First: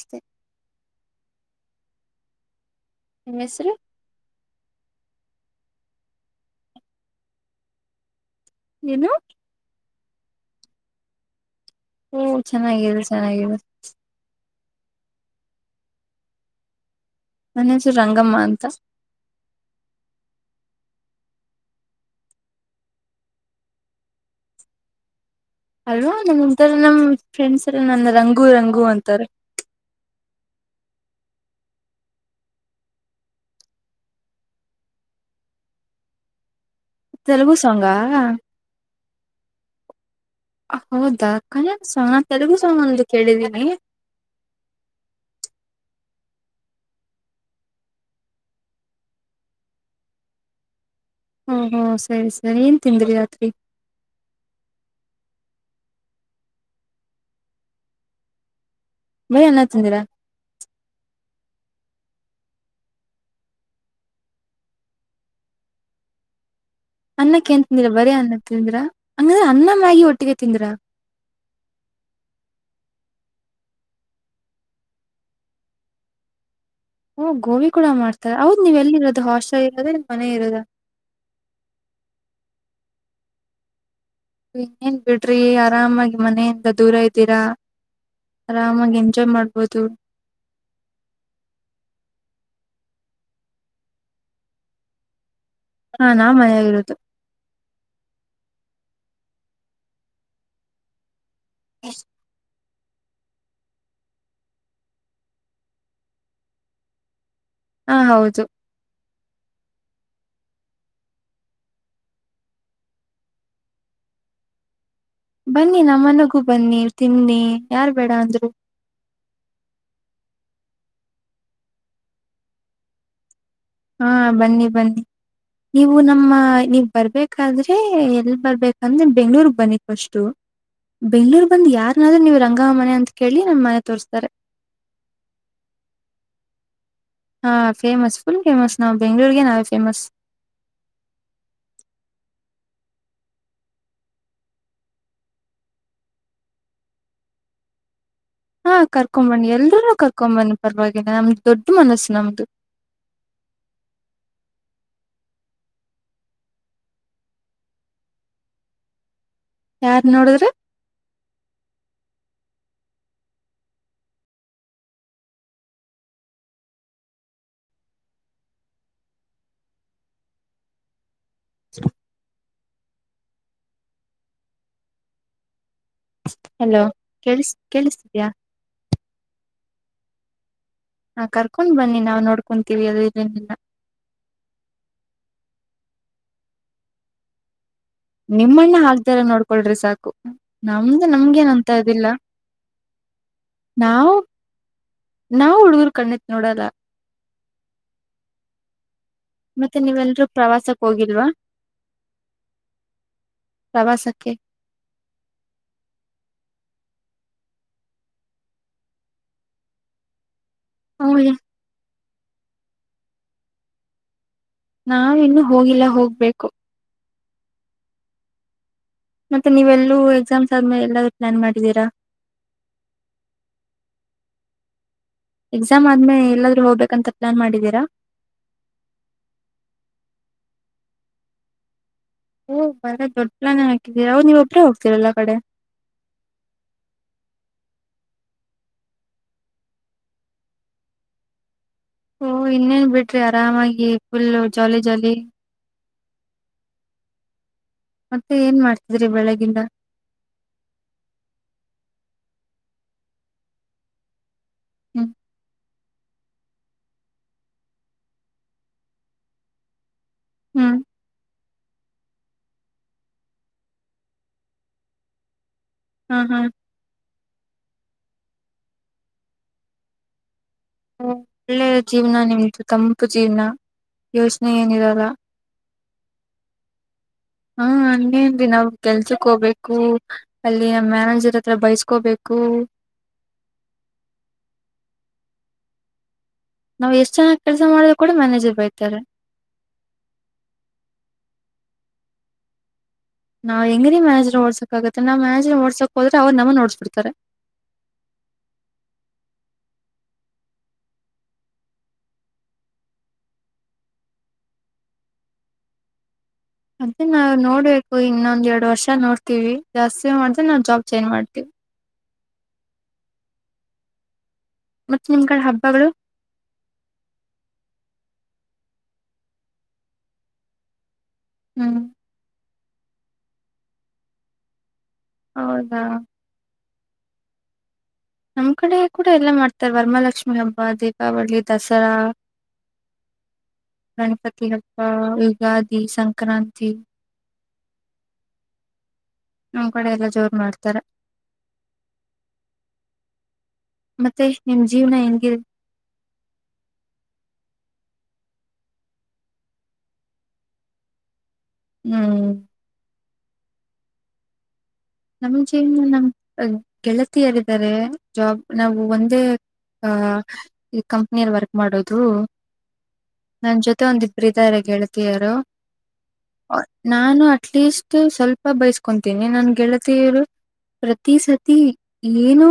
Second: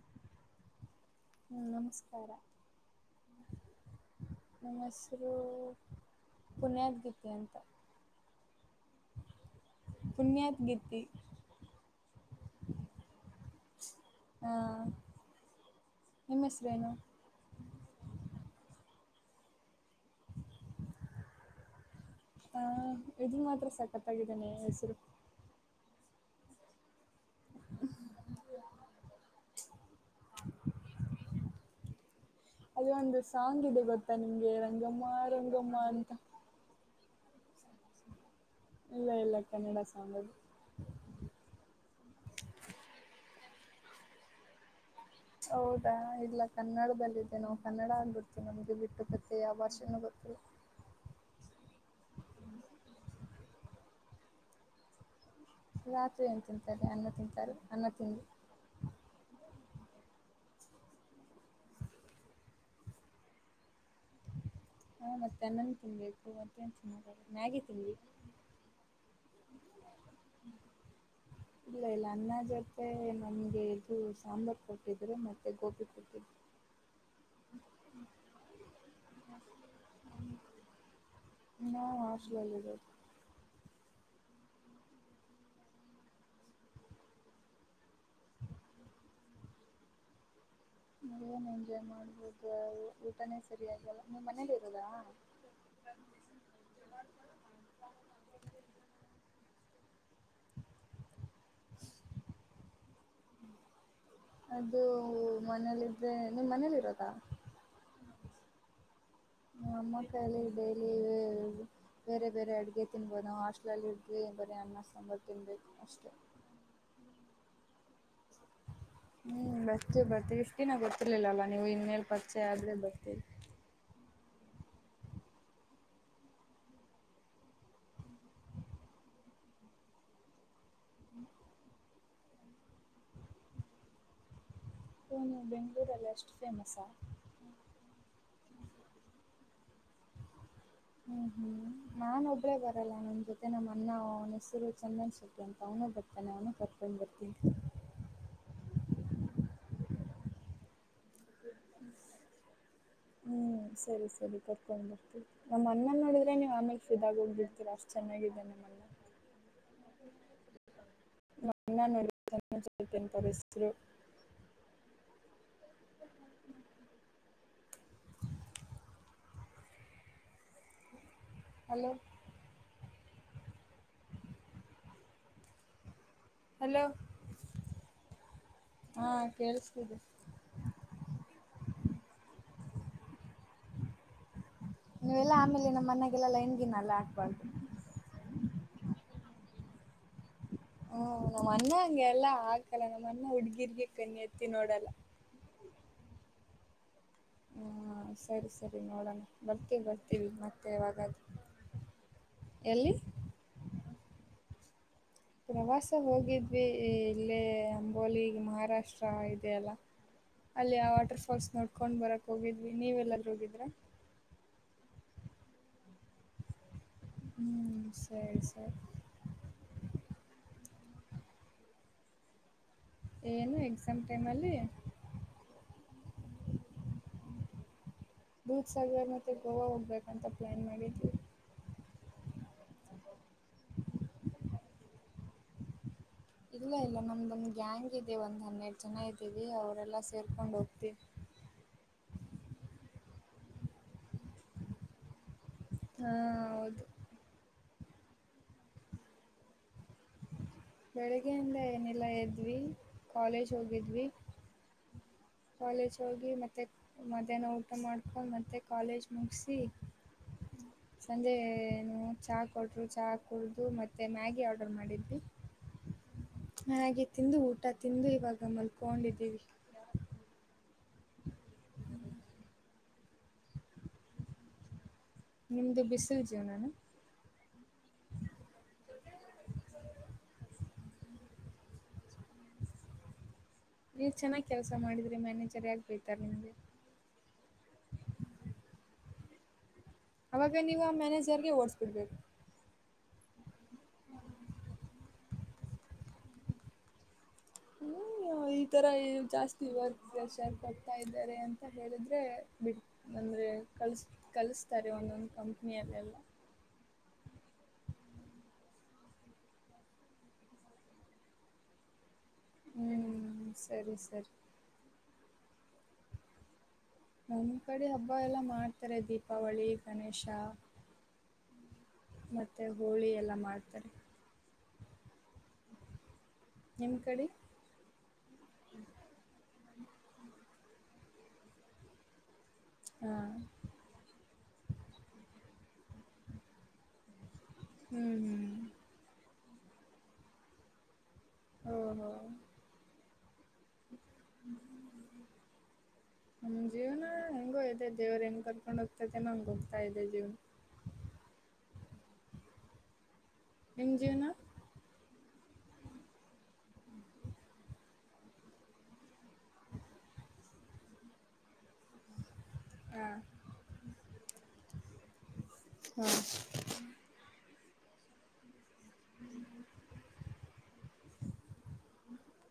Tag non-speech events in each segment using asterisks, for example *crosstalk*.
ಚೆ ಹ ನಮಸ್ಕಾರ ನಿಮ್ ಹೆಸರು ಹೆಸರು ಪುಣ್ಯದ್ಗೀತೆ ಅಂತ ಏನು ಪುಣ್ಯಾತ್ ಗಿತಿ ಓ ಚೆನ್ನಾಗಿದೆ ಚೆನ್ನಾಗಿದೆ ನಿಮ್ಮ ಹೆಸರೇನು ಮನಸು ರಂಗಮ್ಮಮ್ಮ ಅಂತ ಹ ಇದದು ಮಾತ್ರ ಸಕತ್ಗಿದ್ದೇನೆ ಹೆಸರು ಅಲ್ವಾ ನನ್ನ ಒಂತರ ನಮ್ ಫ್ರೆಂಡ್ಸ್ ಎಲ್ಲ ನನ್ನ ರಂಗು ರಂಗು ಅಂತಾರೆ *inaudible* ಅದು ಒಂದು ಸಾಂಗ್ ಇದೆ ಗೊತ್ತಾ ನಿಂಗೆ ರಂಗಮ್ಮ ರಂಗಮ್ಮ ಅಂತ ತೆಲುಗು ಸಾಂಗಾ ಇಲ್ಲ ಇಲ್ಲ ಕನ್ನಡ ಸಾಂಗ್ ಅದು ಹೌದಾ ಕಲ್ಯಾಣ ಸಾಂಗ ತೆಲುಗು ಸಾಂಗ್ ಒಂದು ಕೇಳಿದಿ ಹ ಹೌದಾ ಇಲ್ಲ ಕನ್ನಡದಲ್ಲಿದೆ ನಾವು ಕನ್ನಡ ಅಂದಬಿಡ್ತೀವಿ ನಮ್ಗೆ ಬಿಟ್ಟು ಗತ್ತೆ ಯಾವ ಭಾಷೆನ ಗೊತ್ತಿಲ್ಲ ಹಓ ಹೋ ಸರಿ ಸರಿ ಏನ್ ತಿಂದ್ರಿ ರಾತ್ರಿ ರತು ಏನು ತಿಂತಾರೆ ಅನ್ನ ತಿಂತಾರೆ ಅನ್ನ ತಿನು ಬಯ ಅನ್ನ ತಂದಿರ ಹಾ ಮತ್ತೆ ಅನ್ನನ್ ತಿನ್ಬೇಕು ಮತ್ತೆ ಅನ್ನಕ್ಕೆೇನ್ ತಿಂದಿರ ಬರಯ ಅನ್ನ ತಿಂದಿರಾ ಹಂಗ್ರ ಅನ್ನ ಮ್ಯಾಗಿ ಒಟ್ಟಿಗೆ ತಿಂದ್ರ ಇಲ್ಲ ಇಲ್ಲ ಅನ್ನ ಜೊತೆ ನಮಗೆ ಇದು ಸಾಂಬಾರ್ ಕೊಟ್ಟಿದ್ದರೆ ಮತ್ತು ಗೋಬಿ ಕೊಟ್ಟಿದ್ದರು ಹಓ ಗೋಬಿ ಕೂಡ ಮಾಡ್ತಾರೆ ಹೌದ್ ನೀವ್ ಎಲ್ಲಿ ಇರೋದು ಹಾಸ್ಟೆಲ್ ಇರೋದ ಮನೆ ಇರೋದ ಹ್ಮ್ ಹಾಸ್ಟಲಿ ಇನ್ನೇನ್ ಬಿಡ್ರಿ ಆರಾಮಾಗಿ ಮನೆಯಿಂದ ದೂರ ಇದ್ದೀರಾ ಆರಾಮಾಗಿ ಎಂಜಾಯ್ ಮಾಡ್ಬೋದು ನೀ ಏನ್ ಎಂಜಾಯ್ ಮಾಡ್ಬೋುದ ಊಟನೇ ಸರಿಯಾಗಲ್ಲ ನಿ್ ಮನೇಲಿ ಇರೋದಾ ಹಾ ನನಾವು ಮನೆಲ್ಲಿ ಇರೋದು ಎಷ್ಟ ಅದು ಮನೇಲಿ ಇದ್ರೆ ನಿಮ್ ಮನೇಲಿ ಇರೋದಾ ಹಾ ಹೌದು ಅಮ್ಮ ಕಾಯಲ್ಲಿಿ ಡೈಯಲಿ ಬರೆ ಬರೆ ಅಡುಗೆ ತಿಿನಬೋದ ಹಾಸ್ಟಲಲ್ಲಿ ಇ ಬರ ಅಣ್ಣ ಬನ್ನಿ ನಮ್ಮನಗೂ ಬನ್ನಿ ತಿನ್ನಿ ಯಾರ್ ಬೇಡ ಅಂದ್ರು ಹೂ ಬರ್ತೇ ಬರ್ತೇವಿ ಇಷ್ಟಿನ ಗೊತ್ತಿರ್ಲಿಲ್ಲಲ್ಲ ನೀವು್ ಇನ್ ಮೇಲ್ ಪರಿಚೆ ಆದ್ರೆ ಬರ್ತೀವಿ ಹಾ ಬನ್ನಿ ಬನ್ನಿ ನೀವು ನಮ್ಮ ನೀವ ಬರ್ಬೇಕಾದ್ರೆ ಎಲ್ ಬರ್ಬೇಕಂದ್ರೆ ಬೆಂಗ್ಳೂರ್ಗ್ ಬನ್ನಿ ಫಸ್ಟು ಬೆಂಗಳೂರ್ ಬಂದು ಯಾರನಾದ್ರೂ ನೀವು ರಂಗಮ್ಮ ಮನೆ ಅಂತ ಕೇಳಿ ನನ್ ಮನೆ ತೋರ್ಸ್ತಾರೆ ಹ ನೀವು ಬೆಂಗಳೂರುಲ್ಲ ಎಷ್ಟುಫೇಮಸ್ ಆ ಹಾ ಫೇಮಸ್ ಫುಲ್ ಫೇಮಸ್ ನಾವು ಬೆಂಗ್ಗಳೂರ್ಗೆ ನಾವೇ ಫೇಮಸ್ ಹೂ ಹೂ ನಾನ ಒಬ್ಬ್ರೇ ಬರಲ್ಲ ನಮ ಜೊತೆ ನಮ್ಮ ಅನ್ನ ಅವ ಹೆಸರು ಚಂದನ್ ಸೌಟ್ಟಿ ಅಂತ ಅವ ನಾಮ್ ಅಣ್ಣ ಬರ್ತಾನೆ ಅವ್ನು ಕರ್ಕೊಂಡು ಬರ್ತೀನಿ ಹಾ ಕರ್ಕೊ್ ಬನ್ನಿ ಎಲ್ೂ ಕರ್ಕೊಂಡ್ ಬನ್ನಿ ಪರವಾಗಿ ನಮ್ದದು ದೊಡ್ಡ ಮನಸ್ಸು ನಮದು ೊಂಡ್ಬರ್ತಿ ನಮ್ಮ ಅ್ಣಲ್ಲಿ ನೋಡಿದ್ರೆ ನೀವು ಆಮೇಲೆ ಫದಾಗ ಹೋಗ್ಬಿರ್ತೀರ ಅಷ್ಟ್ ಚೆನ್ನಾಗಿದ್ದೇ ನಮ್ಮನ್ನ ಯಾರ್ ನೋಡಿದ್ರೆ ಮಜಪನ್ ಪವಿಸರು ಅಲೋ ಹಲೋ ಕ ಕೇಳಿಸಿದ್ಯಾ ಹಾ ಕೇಳಿಸ್ತಿದೆ ಹಾ ಕರ್ಕೊಂಡ್ ಬನ್ನಿ ನಾವು ನೋಡ್ಕೊಂತೀವಿ ಅದು ಇಲ್ಲಿನ್ನ ನೀವೆಲ್ಲಾ ಆಮೇಲೆ ನಮ್ಮ ಮನೆಯಾಗಲ್ಲಲ್ಲಾ ಹೆನ್ಗಿನಲ್ಲಾ ಆಾಕ್ಬಾರ್ದು ನಿಮ್ಮಣ್ಣ ಹಾ್ದಾರ ನೋಡ್ಕೊಳ್ರಿ ಸಾಕು ಹೂ ನಮ್ದು ನಮ್ಗೇನ್ ನಮ್ಮ ಅಂತ ಅಣ್ಣ ಹಂಗೆ ಇದಿಲ್ಲ ಎಲ್ಲಾ ಹಾಕಲ್ಲ ನಮ್ಮ ಅಣ್ಣ ಹುಡ್ಗಿರಿಗೆ ನಾವು ಕಣ್ಣು ಎತ್ತಿ ನೋಡಲ್ಲ ನಾವು ಹುಡ್ಗೂರು ಕಣ್ಣಿತ್ ನೋಡಲ್ಲ ಹಾ ಸರಿ ಸರಿ ನೋಡಣ ಮತ್ತೆ ನೀವೆಲ್ರೂ ಪ್ರವಾಸಕ್ ಹೋಗಿಲ್ವಾ ಎಲ್ಲಿ ಪ್ರವಾಸಕ್ಕೆ ಓಕೆ ಪ್ರವಾಸ ಹೋಗಿದ್ವಿ ಇಲ್ಲೇ ಅಂಬೋಲಿ ಮಹಾರಾಷ್ಟ್ರ ಇದೇ ಅಲ್ಲ ಹ ಅಲ್ಲಿ ಆ ವಾಟರ್ಫಾಲ್ಸ್ ನೋಡ್ಕೊಂಡ್ ಬರಕ್ ಹೋಗಿದ್ವಿ ನೀವ ಎಲ್ಲರೂ ಹೋಗಿದ್ರ ನಾವು ಇನ್ನೂ ಹೋಗಿಲ್ಲ ಹೋಗ್ಬೇಕು ಹೂ ಸರಿ ಸರಿ ಮತ್ತೆ ನೀವೆ ಎಲ್ಲೂ ಎಕ್ಸಾಮ್ಸ್ ಆದ್ಮೇಲೆ ಎಲ್ಲಾದೂ ಪ್ಲಾನ್ ಮಾಡಿದೀರಾ ಏನು ಎಕ್ಸಾಮ್ ಟೈಮ್ ಅಲ್ಲಿ ಎಕ್ಸಾಮ್ ಆದ್ಮೇ ಎಲ್ಲಾದ್ರೂ ಹೋಗ್ಬೇಕಂತ ಪ್ಲಾನ್ ಮಾಡಿದೀರಾ ದೂದ್ ಸಾಗರ್ ಮತ್ತೆ ಗೋವಾ ಹೋಗ್ಬೇಕಂತ ಪ್ಲಾನ್ ಮಾಡಿದ್ವಿ ಹೂಂ ದೊಡ್ಡಪ್ಲಾನ್ ಹಾಕಿದ್ದೀರ ನೀವು ಒಬ್ರೇ ಹೋಗ್ತೀರಲ್ಲಾ ಕಡೆ ಇಲ್ಲ ಇಲ್ಲ ನಮಂದ್ ಗ್ಯಾಂಗ್ ಇದೆ ಒಂದ್ ಹನ್ನೆರಡು ಜನ ಇದ್ದೀವಿ ಅವರೆಲ್ಲಾ ಸೇರ್ಕೊಂಡ್ ಹೋಗ್ತೀವಿ ಹೂಂ ಇನ್ನೇನ್ ಬಿಡ್ರಿ ಆರಾಮಾಗಿ ಫುಲ್ ಜಾಲಿ ಜಾಲಿ ಹಾ ಹೌದು ಮತ್ತೆ ಏನ್ ಮಾಡ್ತಿದ್ರಿ ಬೆಳಗಿಂದ ಬೆಳಿಗ್ಗೆಯಿಂದ ಏನಿಲ್ಲ ಎದ್ವಿ ಕಾಲೇಜ್ ಹೋಗಿದ್ವಿ ಹ್ಮ್ ಕಾಲೇಜ್ ಹೋಗಿ ಮತ್ತೇ ಮಧ್ಯಾಹ್ನ ಊಟ ಮಾಡ್ಕೊಂಡು ಮತ್ತೆ ಕಾಲೇಜ್ ಮುಗಿಸಿ ಹೂ ಅಂದೇನು ಚಹಾ ಕೊಟ್ಟರು ಚಹಾ ಕುಡಿದು ಮತ್ತೆ ಮ್ಯಾಗಿ ಆರ್ಡರ್ ಮಾಡಿದ್ದ್ವಿ ಹಾ ಹಾ ಮ್ಯಾಗಿ ತಿಂದು ಊಟ ತಿಂದು ಇವಾಗ ಮಲ್ಕೊಂಡಿದ್ದೀವಿ ಹೂಂ ಒಳ್ಳೆ ಜೀವನ ನಿಮ್ಮದು ತಂಪು ಜೀವನ ಯೋಚನೆ ಏನಿರಲ್ಲ ನಿಮ್ದು ಬಿಸಿಲು ಜೀವನ ಹಾ ಅನ್ನೇನ್ರಿ ನಾವು ಕೆಲ್ಸಕ್ ಹೋಗ್ಬೇಕು ಅಲ್ಲಿ ಮ್ಯಾನೇಜರ್ ಹತ್ರ ಬೈಸ್ಕೋಬೇಕು ನೀವ್ ಚೆನ್ನಾಗ್ ಕೆಲಸ ಮಾಡಿದ್ರಿ ಮನೇಜರಿಯಾಗಿ ಬಯತಾರ ನಿಮ್ದಗೆ ನಾವ್ ಎಷ್ಟ್ ಚನ್ನಗ ಕೆಲಸ ಮಾಡಿದ್ರು ಕೂಡ ಮ್ಯಾನೇಜರ್ ಬೈತಾರೆ ಅವಾಗ ನೀವು ಆ ಮ್ಯಾನೇಜರ್ಗೆ ಓಡಸ್ಬಿಡ್ಬೇಕು ನಾವ್ ಹೆಂಗಿ ಮ್ಯಾನೇಜರ್ ನಾ ಓಡ್ಸಕ್ ಆಗುತ್ತೆ ನಾವ್ ಮ್ಯಾನೇಜರ್ ನ ಹೊಡ್ಸಕ್ ಹೋದ್ರೆ ಅವ್ರ್ ನಮ್ಮನ್ನು ಹೊಡುಸ್ಬಿಡ್ತಾರೆ ಇತರ ಜಾಸ್ತಿ ವರ್ಕ್ ಪ್ರೆಶರ್ ಕೊಡ್ತಾ ಇದಾರೆ ಅಂತ ಹೇಳಿದ್ರೆ ಬಿಟ್ ಬಂದ್ ಏ ಕಲ್ ಕಲಸ್ತಾರೆ ಒಂದೊಂದು ಕಂಪನಿಯಲ್ಲಿಎಲ್ಲಾ ಏನ್ ನೋಡಬೇಕು ಇನ್ನೊಂದೆರಡು ವರ್ಷ ನೋಡ್ತೀವಿ ಜಾಸ್ತಿ ಮಾಡಿದ್ರೆ ನಾವು ಜಾಬ್ ಚೇಂಜ್ ಮಾಡ್ತೀವಿ ಹೂಂ ಸರೀ ಸರಿ ಮತ್ ನಿಮ್ ಕಡೆ ಹಬ್ಬಗಳು ನಮ್ಮ ಕಡೆ ಹಬ್ಬ ಎಲ್ಲ ಮಾಡ್ತಾರೆ ದೀಪಾವಳಿ ಗಣೇಶ ಹೂಂ ಮತ್ತೆ ಹೋಳಿ ಎಲ್ಲ ಮಾಡ್ತಾರೆ ಹೌದಾ ನಿಮಕಡೆ ನಮ್ಮ ಕಡೆ ಕೂಡ ಎಲ್ಲ ಮಾಡ್ತಾರೆ ವರಮಹಾಲಕ್ಷ್ಮಿ ದೀಪಾವಳಿ ದಸರಾ ಹಾ ಗಣಪತಿ ಹಬ್ಬ ಯುಗಾದಿ ಸಂಕ್ರಾಂತಿ ಹೂಂ ಹೂಂ ನಮ್ ಕಡೆ ಎಲ್ಲಾ ಜೋರ್ ಮಾಡ್ತಾರ ಹಾ ಹಾ ಮತ್ತೆ ನಿಮ್ ಜೀವನ ಹೆಂಗಿ ನಮ್ ಜೀವನ ಹೆಂಗೋ ಇದೆ ದೇವರ ಹೆಂಗ್ ಕರ್ಕೊಂಡು ಹೋಗ್ತತೈತೆ ನೋ ಹಂಗ್ ಹೋಗ್ತಾ ಇದೆ ಜೀವನ ಹೂಂ ಎಂಜನ ನಮ ಜನ ನಮ ಗೆಳತಿಯರಿದ್ದಾರೆ ಜಾಬ್ ನಾವು ಒಂದೇ ಆ ಈ ಕಂಪನಿಲೀ ವರ್ಕ್ ಮಾಡೋದು ಹಾ ನಂಜೊತೆ ಒಂದಿಬ್ರು ಇದರೆ ಗೆಳತಿಯರು ಹಾ ನಾನು ಅಟ್ ಲೀಸ್ಟ್ ಸ್ವಲ್ಪ ಬೈಸ್ಕೊತಿನಿ ನನ್ ಗೆಳತಿ ಪ್ರತಿ ಸತಿ ಏನು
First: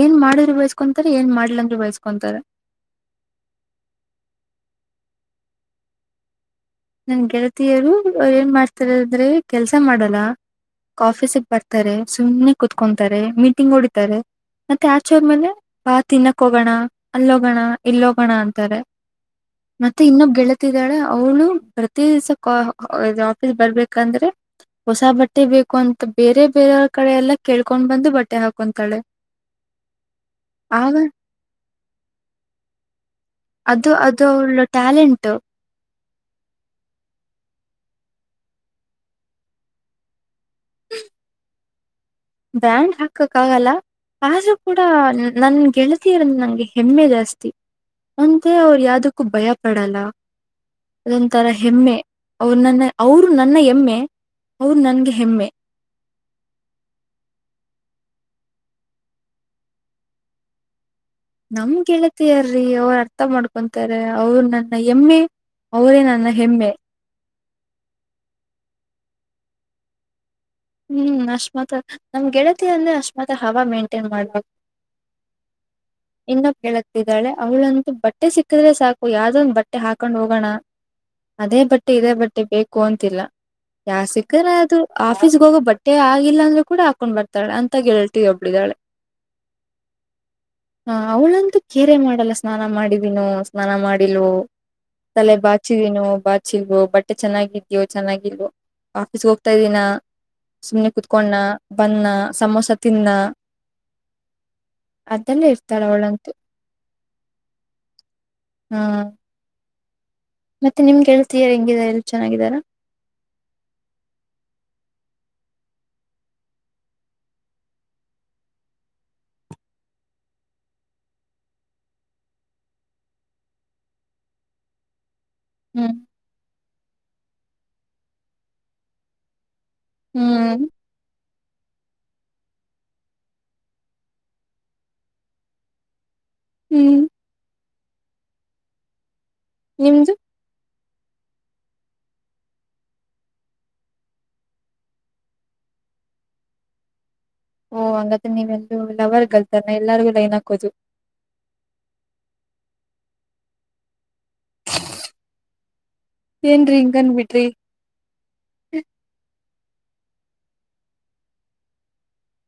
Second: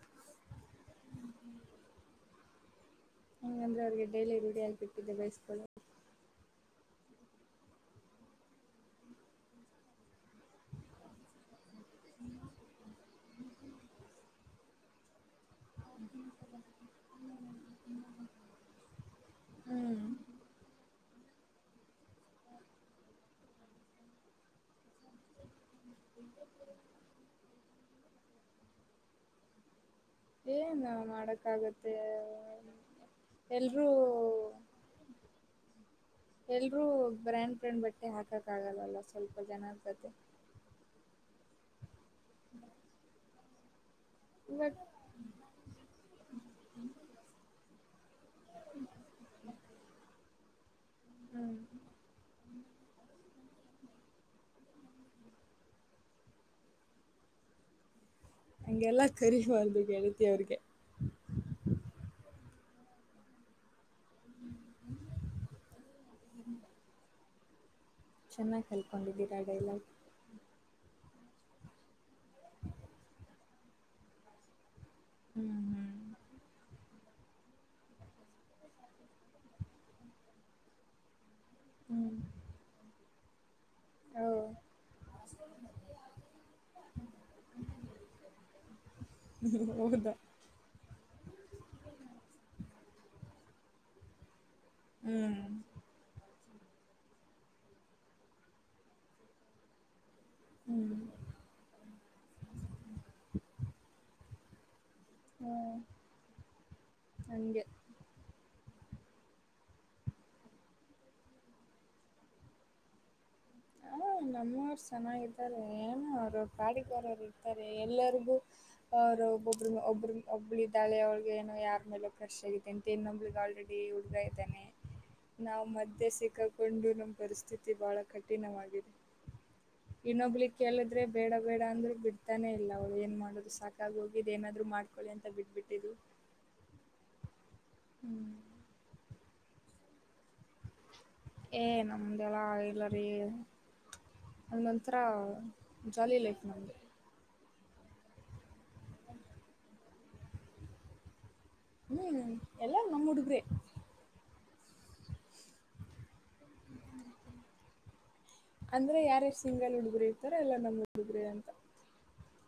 ಏನ್ ಮಾಡಿರ್ ಬೈ ಕೊಂತಾರೆ ಏನ್ ಮಾಡಿಲ ಅಂದರು ಬಯಸ್ಕೊಂತಾರೆ ಹಂಗಂದ್ರೆ ಅವ್ರಿಗೆ ಡೈಲಿ ರೂಡಿಯಾಗ್ಬಿಟ್ಟಿದೆ ಬೈಸ್ಕೊಳ್ಳುವುದು ನನ್ ಗೆಳತಿಯರು ಏನ್ ಮಾಡ್ತಾರ ಅಂದ್ರೆ ಕೆಲ್ಸ ಮಾಡಲ್ಲ ಆಫೀಸ್ ಬರ್ತಾರೆ ಸುಮ್ಮನೆ ಕುೂತ್ಕೊಂತಾರೆ ಮ ತಿಂಗ ಹೊಡಿತಾರೆ ಮತ್ತೆ ಆಚೆ ಹೋದ್ ಮೇಲೆ ಬಾ ತಿನ್ನಕ್ಕೋಗೋಣ ಅಲ್ಲೋಗೋಣ ಇಲ್ಲೋಗೋಣ ಅಂತಾರೆ ಮತ್ತೆ ಹ್ಮ್ ಇನ್ನೊಬ್ ಗೆಳತಿದ್ದಾಳೆ ಅವಳು ಪ್ರತಿ ದಿವ್ಸ ಆಫೀಸ್ ಬರ್ಬೇಕಂದ್ರೆ ಹೊಸ ಬಟ್ಟೆ ಬೇಕು ಅಂತ ಬೇರೆ ಬೇರೆಯವ ಕಡೆ ಎಲ್ಲ ಕೇಳ್ಕೊಂಡ್ ಬಂದು ಬಟ್ಟೆ ಹಾಕೊಂತಾಳೆ ಏನ್ ಆಗ ಮಾಡಕ್ಕ ಆಗತ್ತೆ ಅದು ಅದು ಅವಳ್ಳು ಟ್ಯಾಲೆಂಟ ಎಲ್ರೂ ಬ್ರ್ಯಾಂಡ್ ಬ್ರ್ಯಾಂಡ್ ಬಟ್ಟೆ ಹಾಕಕ್ ಆಗಲ್ಲಲ್ಲ ಸ್ವಲ್ಪ ಜನತತೆ ಬ್ರಾಂಡ್ ಹಾಕಕ್ ಆಗಲ್ಲ ಆದ್ರೂ ಬಟ್ ಕೂಡ ನನ್ ಗೆಳತಿಯರ ನಂಗೆ ಹೆಮ್ಮೆ ಜಾಸ್ತಿ ಅಂದ್ರೆ ಅವ್ರ ಯಾವದಕ್ಕೂ ಭಯ ಪಡಲ್ಲ ಅದೊಂತರ ಹ್ಮ್ ಹೆಮ್ಮೆ ಅವ್ರ ನನ್ನ ಅವರು. ನನ್ನ *unintelligible* ಅವ್ರು ನನ್ಗೆ ಹೆಮ್ಮೆ. ಹಗೆಲ್ಲಾ ಕರಿಬಾರ್ದು ಗೆಳತಿ ಅವ್ರಿಗೆ. ನಮ್ ಗೆಳತಿ ಅಲ್ರಿ ಅವರ ಅರ್ಥ ಮಾಡ್ಕೊಂತ ತ್ತಾರೆ ಅವರು ನನ್ನ ಎಮ್ಮೆ ಅವರೇ ನನ್ನ ಹೆಮ್ಮೆ. ಚೆನ್ನಾಗಿ ಕಲ್ಕೊಂಡಿದ್ದೀರಾ ಆ ಡೈಲಾಗ್. ಹ್ಮ್ ಅಷ್ಟ್ಮತ್ ನಮ್ ಗೆಳತಿ ಅಂದ್ರೆ ಅಷ್ಟ್ಮತ್ ಹವ ಮೇಂಟೈನ್ ಮಾಡ್ಬೇಕ. ಹ್ಮ್ *unintelligible* ಇದ್ದಾಳೆ ಅವ್ಳಂತೂ ಬಟ್ಟೆ ಸಿಕ್ಕಿದ್ರೆ ಸಾಕು ಯಾವ್ದೊಂದು ಬಟ್ಟೆ ಹಾಕೊಂಡ್ ಹೋಗೋಣ. ಅದೇ ಬಟ್ಟೆ ಇದೇ ಹ್ಮ್ ಹ್ಮ್ ಬಟ್ಟೆ ಬೇಕು ಅಂತಿಲ್ಲ ಯಾವ್ದ್ ಓ ಸಿಕ್ಕಿದ್ರೆ ಅದು ಆಫೀಸ್ಗೆ *unintelligible* ಹೋಗೋ ಬಟ್ಟೆ ಆಗಿಲ್ಲ ಅಂದ್ರೆ ಕೂಡ ಹಾಕೊಂಡ್ ಬರ್ತಾಳೆ ಅಂತ ಗೆಳತಿ ಒಬ್ಬಳಿದಾಳೆ. *unintelligible* ಹೌದಾ ಹ ಅವ್ಳಂತೂ ಕೇರ ಹೇ ಮಾಡಲ್ಲ ಸ್ನಾನ ಮಾಡಿದೀನೋ ಸ್ನಾನ ಮಾಡಿಲ್ವೋ ತಲೆ ಹ್ಮ್ ಬಾಚಿದೀನೋ *unintelligible* *unintelligible* ಬಟ್ಟೆ ಚೆನ್ನಾಗಿದ್ಯೋ ಚೆನ್ನಾಗಿಲ್ವೋ ಆಫೀಸ್ಗೆ ಹೋಗ್ತಾ ಇದ್ದೀನ ಸುಮ್ನೆ ಹ್ಮ್ ಕೂತಗೊಂಡ್ನ ಬಂದ್ನಾ ಸಮೋಸ ತಿಂನ್ನ. ಅದ್ದಲ್ಲೇ ಹ್ಮ್ ಇರ್ತಳ ಅವಳಂತು. ಹಂಗೆ. ಹ ಮತ್ತೆ ನಿಮ್ಗೆಳ್ತಿಯರು ಹೆಂಗಿದಾರೆ ಎಲ್ಲ ಚೆನ್ನಾಗಿದಾರ. ನಮ್ಮವರು ಚೆನ್ನಾಗಿದರೆ ಏನೋ ಅವರವರ ಪಾಡಿಗವರು ಇರ್ತಾರೆ ಎಲ್ಲರಿಗೂ ಅವರು ಒಬ್ಬಬ್ಬ ಒಬ್ಬ್ರ ಒಬ್ಬಳ ಇದಾಳೆ ಅವಳಗ್ ಏನೋ ಯಾರ ಮೇಲೆ ಕ್ರಶ್ ಆಗಿದೆ ಅಂತ ಇನ್ನೊಬ್ಬಳಿಗೆ ಆಲ್ರೆಡಿ ಹುಡ್ಗ ನಾವು ಹ್ಮ್ ಮದ್ಯೆ ಸಿಕ್ಕಕೊಂಡು ನಮ್ಮ ಪರಿಸ್ಥಿತಿ ಬಹಳ ಕಠಿಣವಾಗಿದೆ. ಹ್ಮ್ ಇನ್ನೊಬ್ಲಿಗ್ ಕೇಳಿದ್ರೆ ಬೇಡ ಬೇಡ ಅಂದ್ರು ಬಿಡ್ ತಾನೇ ಇಲ್ಲ ಅವಳು ಏನ್ ಮಾಡೋದು ಸಾಕಾಗಿ ಹೋಗಿದೆ ಏನಾದ್ರು ಮಾಡ್ಕೊಳ್ಳಿ ಅಂತ ಬಿಟ್ಬಿಟ್ಟಿದಿವಿ. ಹ್ಮ್ ಹ್ಮ್ ನಿಮ್ದು ಏ ನಮ್ದೆಲ್ಲ ಇಲ್ಲರಿ. ನಮ್ದ್ ಒಂತರಾ ಜಾಲಿ ಲೈಫ್ ನಮ್ದು. ಓ *unintelligible* ನೀವೆಲ್ಲೂ ಲವರ್ ಗರ್ಲ್ಸ್ *unintelligible* ಎಲ್ಲರಿಗು ಲೈನ್ ಹಾಕೋದು. ಹ್ಮ್ ಎಲ್ಲಾ ನಮ್ಮ್ ಉಡುಗ್ರೆ. ಏನ್ರಿ ಹಿಂಗ್ ಅಂದ್ ಬಿಟ್ರಿ. ಅಂದ್ರೆ ಯಾರ ಸಿಂಗಲ್ ಹುಡುಗ್ರ ಇರ್ತಾರ ಎಲ್ಲಾ ನಮ್ ಹುಡುಗ್ರ ಅಂತ.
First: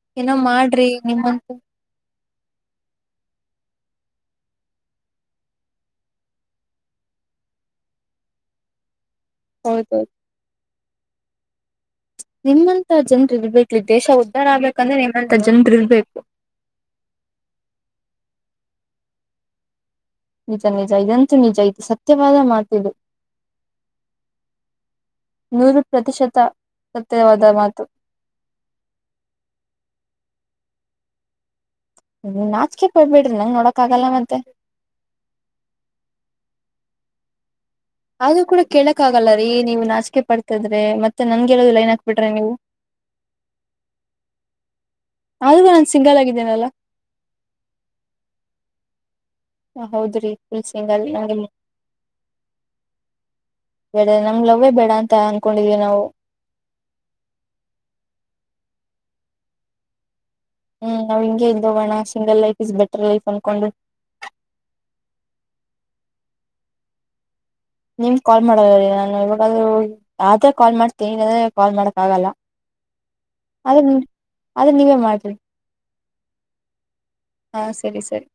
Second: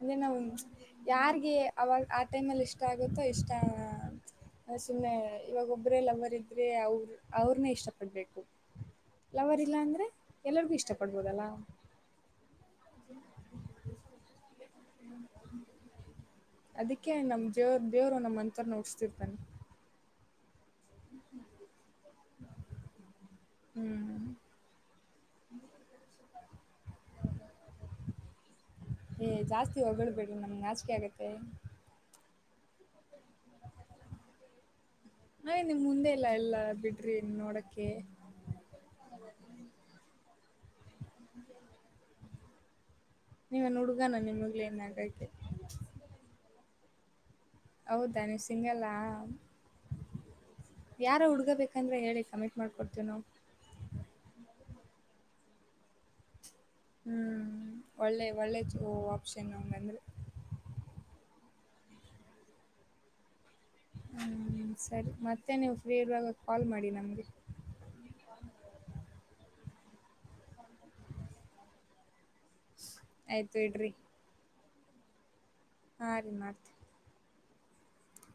ಅಂದೆ ಏನೋ ನಾವು ಮಾಡ್ರಿ ನಿಮ್ಮಂತ ಯಾರ್ಗೆ ಅವಾಗ ಆ ಟೈಮ್ ಅಲ್ಲಿ ಇಷ್ಟ ಆಗುತ್ತೋ ಇಷ್ಟ ಸುಮ್ಮನೆ ಇವಾಗ ಒಬ್ರೇ ಲವರ್ ಇದ್ರೆ ಅವ್ರ ಅವ್ರನೆೇ ಇಷ್ಟ ಪಡ್ಬೇಕು. ಲವರ್ ಇಲ್ಲ ಅಂದ್ರೆ ಹೌದೌದು ಎಲ್ಲರಿಗು ಇಷ್ಟ ಪಡ್ಬೋದಲ್ಲ. ನಿಮ್ಮಂತ ಜನರ್ ಇರ್ಬೇಕ್ರಿ ದೇಶ ಉದ್ದಾರ *unintelligible* ಅದಕ್ಕೆ ನಮ್ ಜೇವರು ದೇವರು ನಮ್ಮ. *unintelligible* *unintelligible* ನಿಜ ಇದಂತೂ ನಿಜ ಇದು ಸತ್ಯವಾದ ಮಾತು ಇದು. ನೂರು ಪ್ರತಿಶತ ಸತ್ಯವಾದ ಮಾತು. ಏ ಜಾಸ್ತಿ ಹೊಗ್ಳ್ಬೇಡ್ರಿ ನಮ್ಗೆ ನಾಚಿಕೆ ಆಗತ್ತೆ. *unintelligible* ನಾಚಕೆ ಪಡ್ಬೇಡ್ರಿ ನಂಗ್ ನೋಡಕ್ ಆಗಲ್ಲ ಮತ್ತೆ. ಟ್ರೇನ್ ನೋಡ್ ಅದು ಕೂಡ ಕೇಳಕಾಗಲ್ಲ ರೀ ನೀವು ನಾಚಿಕೆ ಪಡ್ತದ್ರೆ ಮತ್ತೆ *unintelligible* ಲೈನ್ ಹಾಕ್ಬಿಟ್ರಿ ನೀವು ನೀವೆನ್ ಹುಡುಗಣ ನಿಮಗ್ ಲೈನ್ ಅಕಕ್ಕೆ. ಆದ್ರೂ ನಾನ್ ಸಿಂಗಲ್ ಆಗಿದ್ದೀನಲ್ಲ ಹೌದಾ ನೀವ್ ಸಿಂಗಲ್ಲಾ. ಹೌದ್ರಿ ಫುಲ್ ಸಿಂಗಲ್ ಯಾರ ನಂಗೆ ಹುಡ್ಗಬೇಕಂದ್ರೆ ಹೇಳಿ ಕಮಿಂಟ್ ಮಾಡಕೊಡ್ತೇವಿ ನಾವು. ಬೇಡ ನಮ್ ಲವ್ ಹೆ ಬೇಡ ಅಂತ ಅನ್ಕೊಂಡಿದ್ವಿ ನಾವು. ಹ್ಮ್ ಒಳ್ಳೆ ಒಳ್ಳೆ ಆಪ್ಷನ್ ಹಂಗಂದ್ರೆ ಹ್ಮ್ ನಾವ್ ಹಿಂಗಗೆ ಇದ್ದೋಗೋಣ single life is better life ಅ ಹಞ ಸರಿ ಮತ್ತೆ ನೀವು ಫ್ರೀ ಇರುವಾಗ ಕಾಲ್ ಮಾಡಿ ನಮಗೆ ನಿಮ್ ಕಾಲ್ ಮಾಡದರಿ ನಾನು ಇವಾಗಾದ ಯ್ರೆ ಕಾಲ್ ಮಾಡ್ತೀನಿ ಇ್ರ ಕಾಲ್ ಮಾಡಕ್ ಆಗಲ್ಲ ಆಯ್ತು ಇಡ್ರಿ ಅದ ನೀವೇ ಮಾಡ್ತರಿ ಹಾ ರೀಮತ್ ಹಾ ಸರಿ ಸರಿ